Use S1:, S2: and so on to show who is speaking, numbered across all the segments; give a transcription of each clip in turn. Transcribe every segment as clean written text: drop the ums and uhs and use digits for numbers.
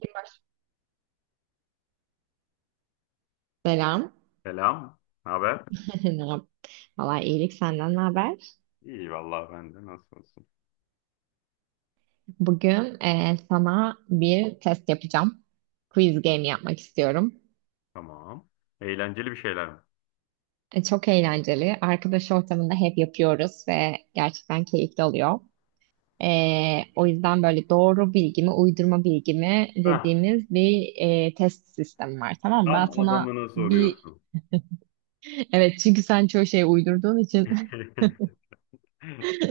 S1: Kim var? Selam.
S2: Selam. Ne haber?
S1: Ne yap? Valla iyilik, senden ne haber?
S2: İyi vallahi ben de nasıl olsun?
S1: Bugün sana bir test yapacağım. Quiz game yapmak istiyorum.
S2: Tamam. Eğlenceli bir şeyler mi?
S1: Çok eğlenceli. Arkadaş ortamında hep yapıyoruz ve gerçekten keyifli oluyor. E, O yüzden böyle doğru bilgi mi, uydurma bilgi mi
S2: Hah,
S1: dediğimiz bir test sistemi var. Tamam mı? Ben
S2: tam
S1: sana
S2: adamına
S1: bir...
S2: soruyorsun.
S1: Evet, çünkü sen çoğu şeyi uydurduğun için.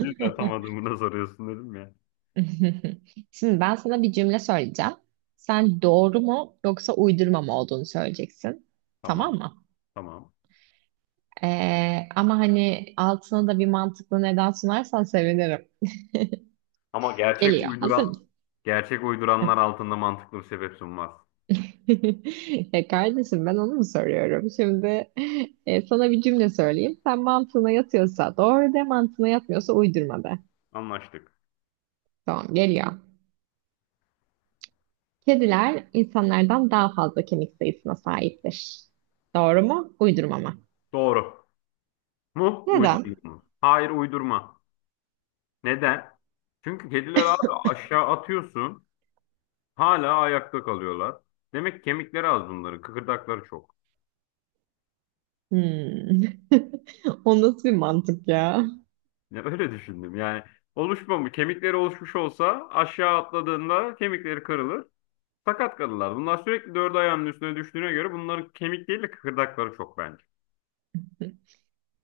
S2: O yüzden tam adamına soruyorsun dedim ya.
S1: Şimdi ben sana bir cümle söyleyeceğim. Sen doğru mu yoksa uydurma mı olduğunu söyleyeceksin.
S2: Tamam,
S1: Tamam mı?
S2: tamam.
S1: Ama hani altına da bir mantıklı neden sunarsan sevinirim.
S2: Ama
S1: Geliyor. Hazır mısın?
S2: gerçek
S1: Hı.
S2: uyduranlar altında mantıklı bir sebep sunmaz.
S1: E kardeşim, ben onu mu soruyorum? Şimdi sana bir cümle söyleyeyim. Sen, mantığına yatıyorsa doğru de, mantığına yatmıyorsa uydurma de.
S2: Anlaştık.
S1: Tamam, geliyor. Kediler insanlardan daha fazla kemik sayısına sahiptir. Doğru mu? Uydurma mı?
S2: Doğru mu?
S1: Neden?
S2: Uydurma mı? Hayır, uydurma. Neden? Çünkü kediler abi aşağı atıyorsun, hala ayakta kalıyorlar. Demek ki kemikleri az bunların, kıkırdakları çok.
S1: Hmm. O nasıl bir mantık ya?
S2: Ya öyle düşündüm. Yani oluşmamış, kemikleri oluşmuş olsa aşağı atladığında kemikleri kırılır. Sakat kalırlar. Bunlar sürekli dört ayağının üstüne düştüğüne göre bunların kemik değil de kıkırdakları çok bence.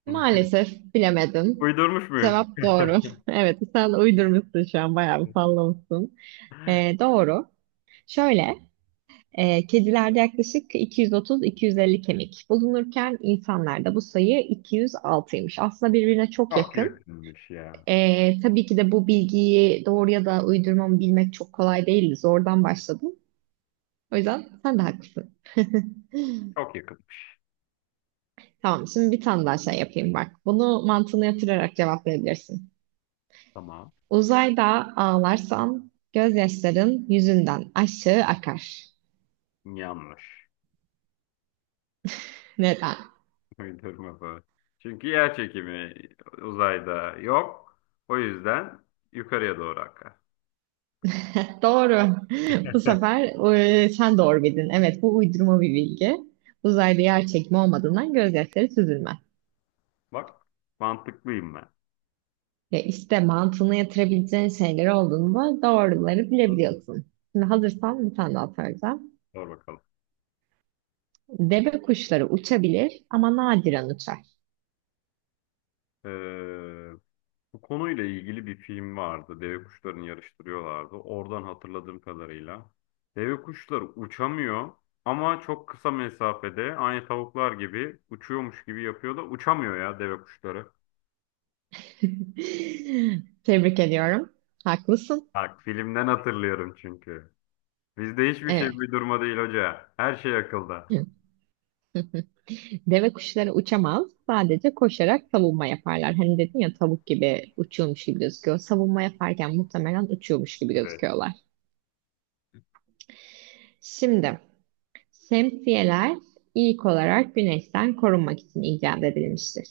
S1: Maalesef bilemedin.
S2: Uydurmuş muyum?
S1: Cevap doğru. Evet, sen uydurmuşsun, şu an bayağı bir sallamışsın. Doğru. Şöyle, kedilerde yaklaşık 230-250 kemik bulunurken insanlarda bu sayı 206'ymış. Aslında birbirine çok
S2: Çok
S1: yakın.
S2: yakınmış ya.
S1: Tabii ki de bu bilgiyi doğru ya da uydurma mı bilmek çok kolay değildi. Zordan başladım. O yüzden sen de haklısın.
S2: Çok yakınmış.
S1: Tamam, şimdi bir tane daha şey yapayım bak. Bunu mantığını yatırarak cevaplayabilirsin.
S2: Tamam.
S1: Uzayda ağlarsan gözyaşların yüzünden aşağı akar.
S2: Yanlış.
S1: Neden?
S2: Uydurma bu. Çünkü yer çekimi uzayda yok. O yüzden yukarıya doğru akar.
S1: Doğru. Bu sefer sen doğru bildin. Evet, bu uydurma bir bilgi. Uzayda yer çekimi olmadığından gözyaşları süzülmez.
S2: Bak, mantıklıyım ben.
S1: Ya işte mantığını yatırabileceğin şeyler olduğunda doğruları
S2: Bak,
S1: bilebiliyorsun. Şimdi hazırsan bir tane daha soracağım.
S2: sor bakalım.
S1: Deve kuşları uçabilir ama nadiren uçar.
S2: Ee, Bu konuyla ilgili bir film vardı. Deve kuşlarını yarıştırıyorlardı. Oradan hatırladığım kadarıyla. Deve kuşları uçamıyor ama çok kısa mesafede aynı tavuklar gibi uçuyormuş gibi yapıyor da uçamıyor ya deve kuşları.
S1: Tebrik ediyorum. Haklısın.
S2: Bak filmden hatırlıyorum çünkü. Bizde hiçbir şey
S1: Evet.
S2: uydurma değil hoca. Her şey akılda.
S1: Deve kuşları uçamaz. Sadece koşarak savunma yaparlar. Hani dedin ya, tavuk gibi uçuyormuş gibi gözüküyor. Savunma yaparken muhtemelen uçuyormuş gibi
S2: Evet.
S1: gözüküyorlar. Şimdi şemsiyeler ilk olarak güneşten korunmak için icat edilmiştir.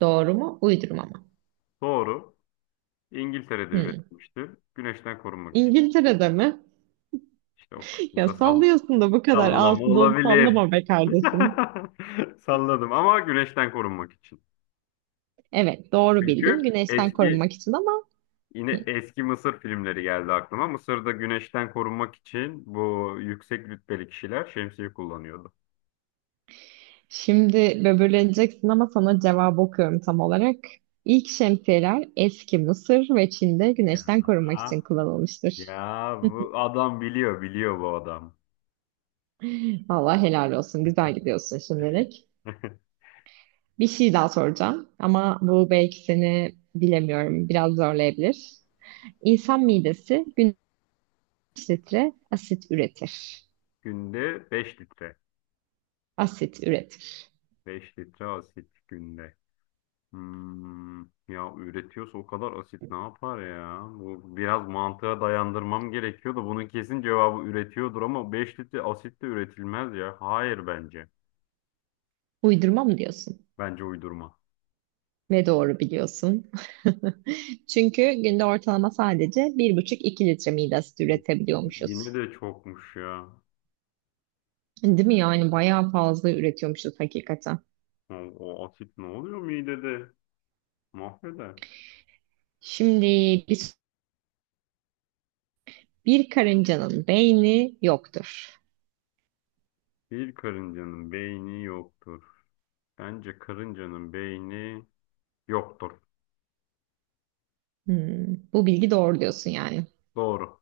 S1: Doğru mu? Uydurma mı?
S2: Doğru. İngiltere'de
S1: Hmm.
S2: üretilmişti. Güneşten korunmak için.
S1: İngiltere'de mi?
S2: İşte o kısmı
S1: Ya
S2: da
S1: sallıyorsun da bu kadar
S2: sallama
S1: altı dolu
S2: olabilir.
S1: sallama be kardeşim.
S2: Salladım ama güneşten korunmak için.
S1: Evet, doğru bildin.
S2: Çünkü
S1: Güneşten
S2: eski
S1: korunmak için. Ama
S2: yine
S1: hmm.
S2: eski Mısır filmleri geldi aklıma. Mısır'da güneşten korunmak için bu yüksek rütbeli kişiler şemsiye kullanıyordu.
S1: Şimdi böbürleneceksin ama sana cevabı okuyorum tam olarak. İlk şemsiyeler eski Mısır ve Çin'de güneşten
S2: Ya,
S1: korunmak için kullanılmıştır.
S2: ya bu adam biliyor, biliyor bu adam.
S1: Vallahi helal olsun. Güzel gidiyorsun şimdilik. Bir şey daha soracağım ama bu belki seni, bilemiyorum, biraz zorlayabilir. İnsan midesi günde kaç litre asit üretir?
S2: Günde 5 litre.
S1: Asit üretir.
S2: 5 litre asit günde. Hmm, ya üretiyorsa o kadar asit ne yapar ya? Bu biraz mantığa dayandırmam gerekiyor da bunun kesin cevabı üretiyordur ama 5 litre asit de üretilmez ya. Hayır bence.
S1: Uydurma mı diyorsun?
S2: Bence uydurma.
S1: Ne doğru biliyorsun. Çünkü günde ortalama sadece bir buçuk iki litre mide asidi
S2: Yine
S1: üretebiliyormuşuz.
S2: de çokmuş ya.
S1: Değil mi? Yani bayağı fazla üretiyormuşuz hakikaten.
S2: O asit ne oluyor midede? Mahveder.
S1: Şimdi bir, bir karıncanın beyni yoktur.
S2: Bir karıncanın beyni yoktur. Bence karıncanın beyni yoktur.
S1: Hmm, bu bilgi doğru diyorsun yani.
S2: Doğru.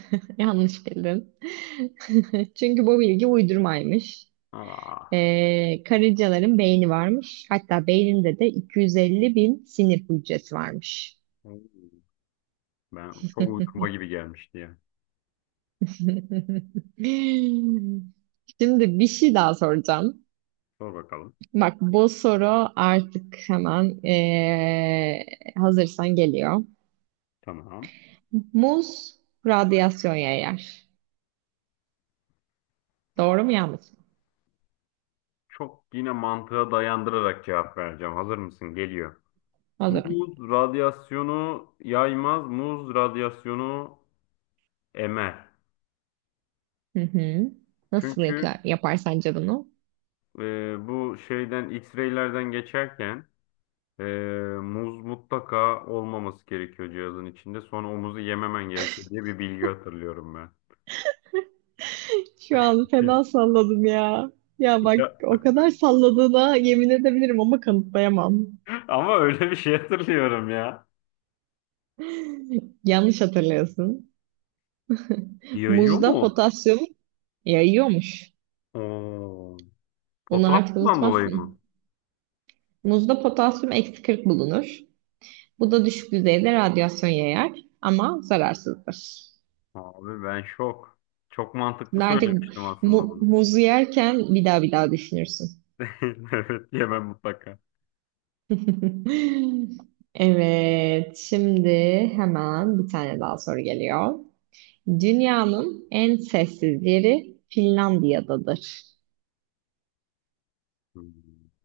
S1: Yanlış bildin. Çünkü bu bilgi uydurmaymış.
S2: Aa,
S1: Karıncaların beyni varmış. Hatta beyninde de 250 bin sinir hücresi varmış.
S2: ben çok uydurma gibi gelmişti ya.
S1: Şimdi bir şey daha soracağım.
S2: Sor bakalım.
S1: Bak bu soru artık hemen hazırsan geliyor.
S2: Tamam.
S1: Muz radyasyon yayar. Doğru mu, yanlış mı?
S2: Çok yine mantığa dayandırarak cevap vereceğim. Hazır mısın? Geliyor.
S1: Hazırım.
S2: Muz radyasyonu yaymaz, muz radyasyonu emer.
S1: Hı hı. Nasıl
S2: Çünkü
S1: yapar, yapar sence bunu?
S2: Bu şeyden X-ray'lerden geçerken ee, muz mutlaka olmaması gerekiyor cihazın içinde. Sonra o muzu yememen gerekiyor diye bir bilgi hatırlıyorum ben.
S1: Şu an fena salladım ya. Ya bak, o
S2: Ya,
S1: kadar salladığına yemin edebilirim ama kanıtlayamam.
S2: ama öyle bir şey hatırlıyorum ya.
S1: Yanlış hatırlıyorsun.
S2: Yayıyor
S1: Muzda
S2: mu?
S1: potasyum yayıyormuş.
S2: Oo,
S1: Bunu artık
S2: potasyumdan dolayı
S1: unutmazsın.
S2: mı?
S1: Muzda potasyum eksi 40 bulunur. Bu da düşük düzeyde radyasyon yayar ama zararsızdır.
S2: Abi ben şok. Çok mantıklı
S1: Şimdi artık
S2: söylemiştim aslında bunu.
S1: muzu yerken bir daha bir daha düşünürsün.
S2: Evet yemem mutlaka.
S1: Evet, şimdi hemen bir tane daha soru geliyor. Dünyanın en sessiz yeri Finlandiya'dadır.
S2: Hmm.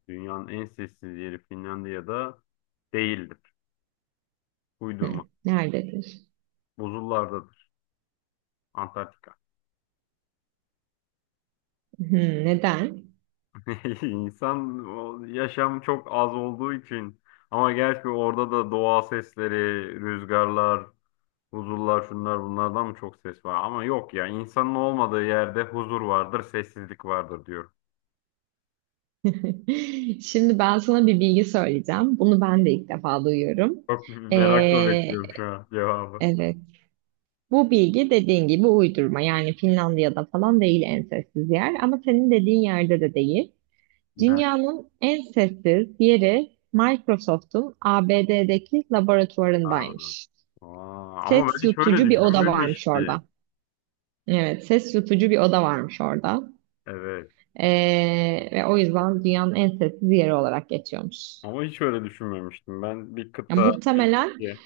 S2: Dünyanın en sessiz yeri Finlandiya'da değildir. Uydurma.
S1: Hı, nerededir?
S2: Buzullardadır. Antarktika.
S1: Hı, neden?
S2: İnsan o yaşam çok az olduğu için ama gerçi orada da doğa sesleri, rüzgarlar, huzurlar şunlar bunlardan mı çok ses var? Ama yok ya insanın olmadığı yerde huzur vardır, sessizlik vardır diyorum.
S1: Şimdi ben sana bir bilgi söyleyeceğim. Bunu ben de ilk defa duyuyorum.
S2: Çok merakla
S1: Ee,
S2: bekliyorum şu an cevabı.
S1: Evet. Bu bilgi, dediğin gibi, uydurma. Yani Finlandiya'da falan değil en sessiz yer. Ama senin dediğin yerde de değil.
S2: Ne?
S1: Dünyanın en sessiz yeri Microsoft'un ABD'deki
S2: Aa,
S1: laboratuvarındaymış.
S2: aa, ama
S1: Ses
S2: ben hiç öyle
S1: yutucu bir oda varmış
S2: düşünmemiştim.
S1: orada. Evet, ses yutucu bir oda varmış orada.
S2: Evet.
S1: Ve o yüzden dünyanın en sessiz yeri olarak geçiyormuş.
S2: Ama hiç öyle düşünmemiştim. Ben bir
S1: Ya
S2: kıta, bir
S1: muhtemelen
S2: ülke.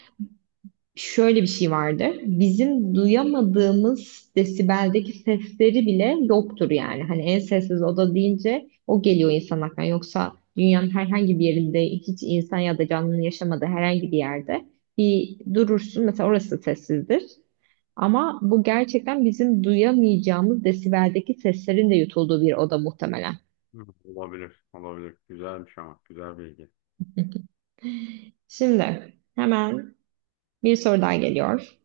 S1: şöyle bir şey vardır. Bizim duyamadığımız desibeldeki sesleri bile yoktur yani. Hani en sessiz oda deyince o geliyor insan aklına. Yoksa dünyanın herhangi bir yerinde, hiç insan ya da canlının yaşamadığı herhangi bir yerde bir durursun. Mesela orası sessizdir. Ama bu gerçekten bizim duyamayacağımız desibeldeki seslerin de yutulduğu bir oda muhtemelen.
S2: Hı, olabilir, olabilir. Güzelmiş ama, güzel bilgi.
S1: Şimdi hemen bir soru daha geliyor.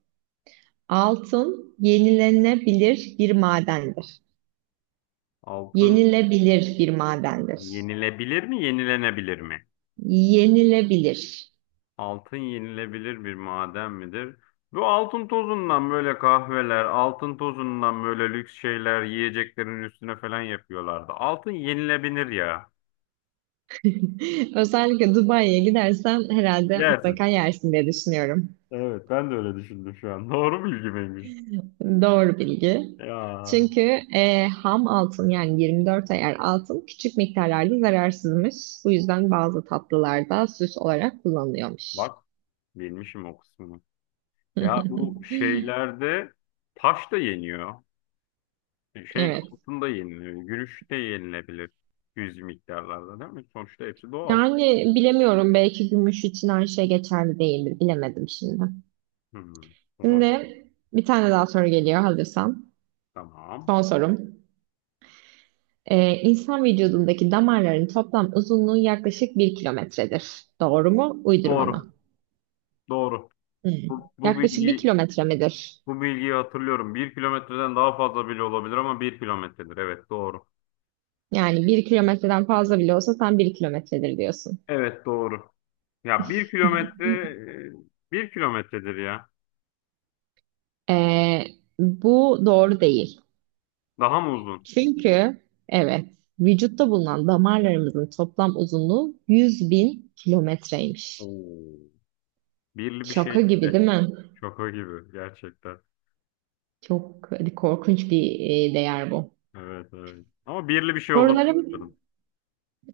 S1: Altın yenilenebilir bir madendir.
S2: Altın.
S1: Yenilebilir bir madendir.
S2: Yenilebilir mi, yenilenebilir mi?
S1: Yenilebilir.
S2: Altın yenilebilir bir maden midir? Bu altın tozundan böyle kahveler, altın tozundan böyle lüks şeyler yiyeceklerin üstüne falan yapıyorlardı. Altın yenilebilir ya.
S1: Özellikle Dubai'ye gidersen herhalde
S2: Yersin.
S1: mutlaka yersin diye düşünüyorum.
S2: Evet, ben de öyle düşündüm şu an. Doğru bilgi miymiş?
S1: Doğru bilgi.
S2: Ya
S1: Çünkü ham altın, yani 24 ayar altın, küçük miktarlarda zararsızmış. Bu yüzden bazı tatlılarda süs olarak kullanılıyormuş.
S2: bak, bilmişim o kısmını. Ya bu şeylerde taş da yeniyor. Şey
S1: Evet.
S2: altın da yeniliyor. Gümüş de yenilebilir. Yüz miktarlarda değil mi? Sonuçta hepsi doğal.
S1: Yani bilemiyorum, belki gümüş için her şey geçerli değildir. Bilemedim şimdi.
S2: Hmm, olabilir.
S1: Şimdi bir tane daha soru geliyor hazırsan.
S2: Tamam.
S1: Son sorum. İnsan vücudundaki damarların toplam uzunluğu yaklaşık bir kilometredir. Doğru mu? Uydurma
S2: Doğru.
S1: mı?
S2: Doğru.
S1: Hmm.
S2: Bu, bu
S1: Yaklaşık bir
S2: bilgi
S1: kilometre midir?
S2: bu bilgiyi hatırlıyorum. 1 kilometreden daha fazla bile olabilir ama 1 kilometredir. Evet doğru.
S1: Yani bir kilometreden fazla bile olsa sen bir kilometredir diyorsun.
S2: Evet doğru. Ya 1 kilometredir ya.
S1: Ee, bu doğru değil.
S2: Daha mı uzun?
S1: Çünkü evet, vücutta bulunan damarlarımızın toplam uzunluğu 100 bin kilometreymiş.
S2: Oo. Birli bir
S1: Şaka
S2: şeydi
S1: gibi
S2: de.
S1: değil mi?
S2: Şaka gibi gerçekten.
S1: Çok korkunç bir değer bu.
S2: Evet evet. Ama birli bir şey olduğunu
S1: Sorularım.
S2: anladım.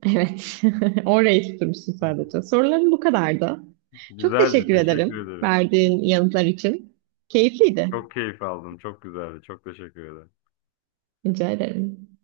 S1: Evet. Orayı tutturmuşsun sadece. Sorularım bu kadardı. Çok
S2: Güzeldi.
S1: teşekkür
S2: Teşekkür
S1: ederim
S2: ederim.
S1: verdiğin yanıtlar için. Keyifliydi.
S2: Çok keyif aldım. Çok güzeldi. Çok teşekkür ederim.
S1: Rica ederim.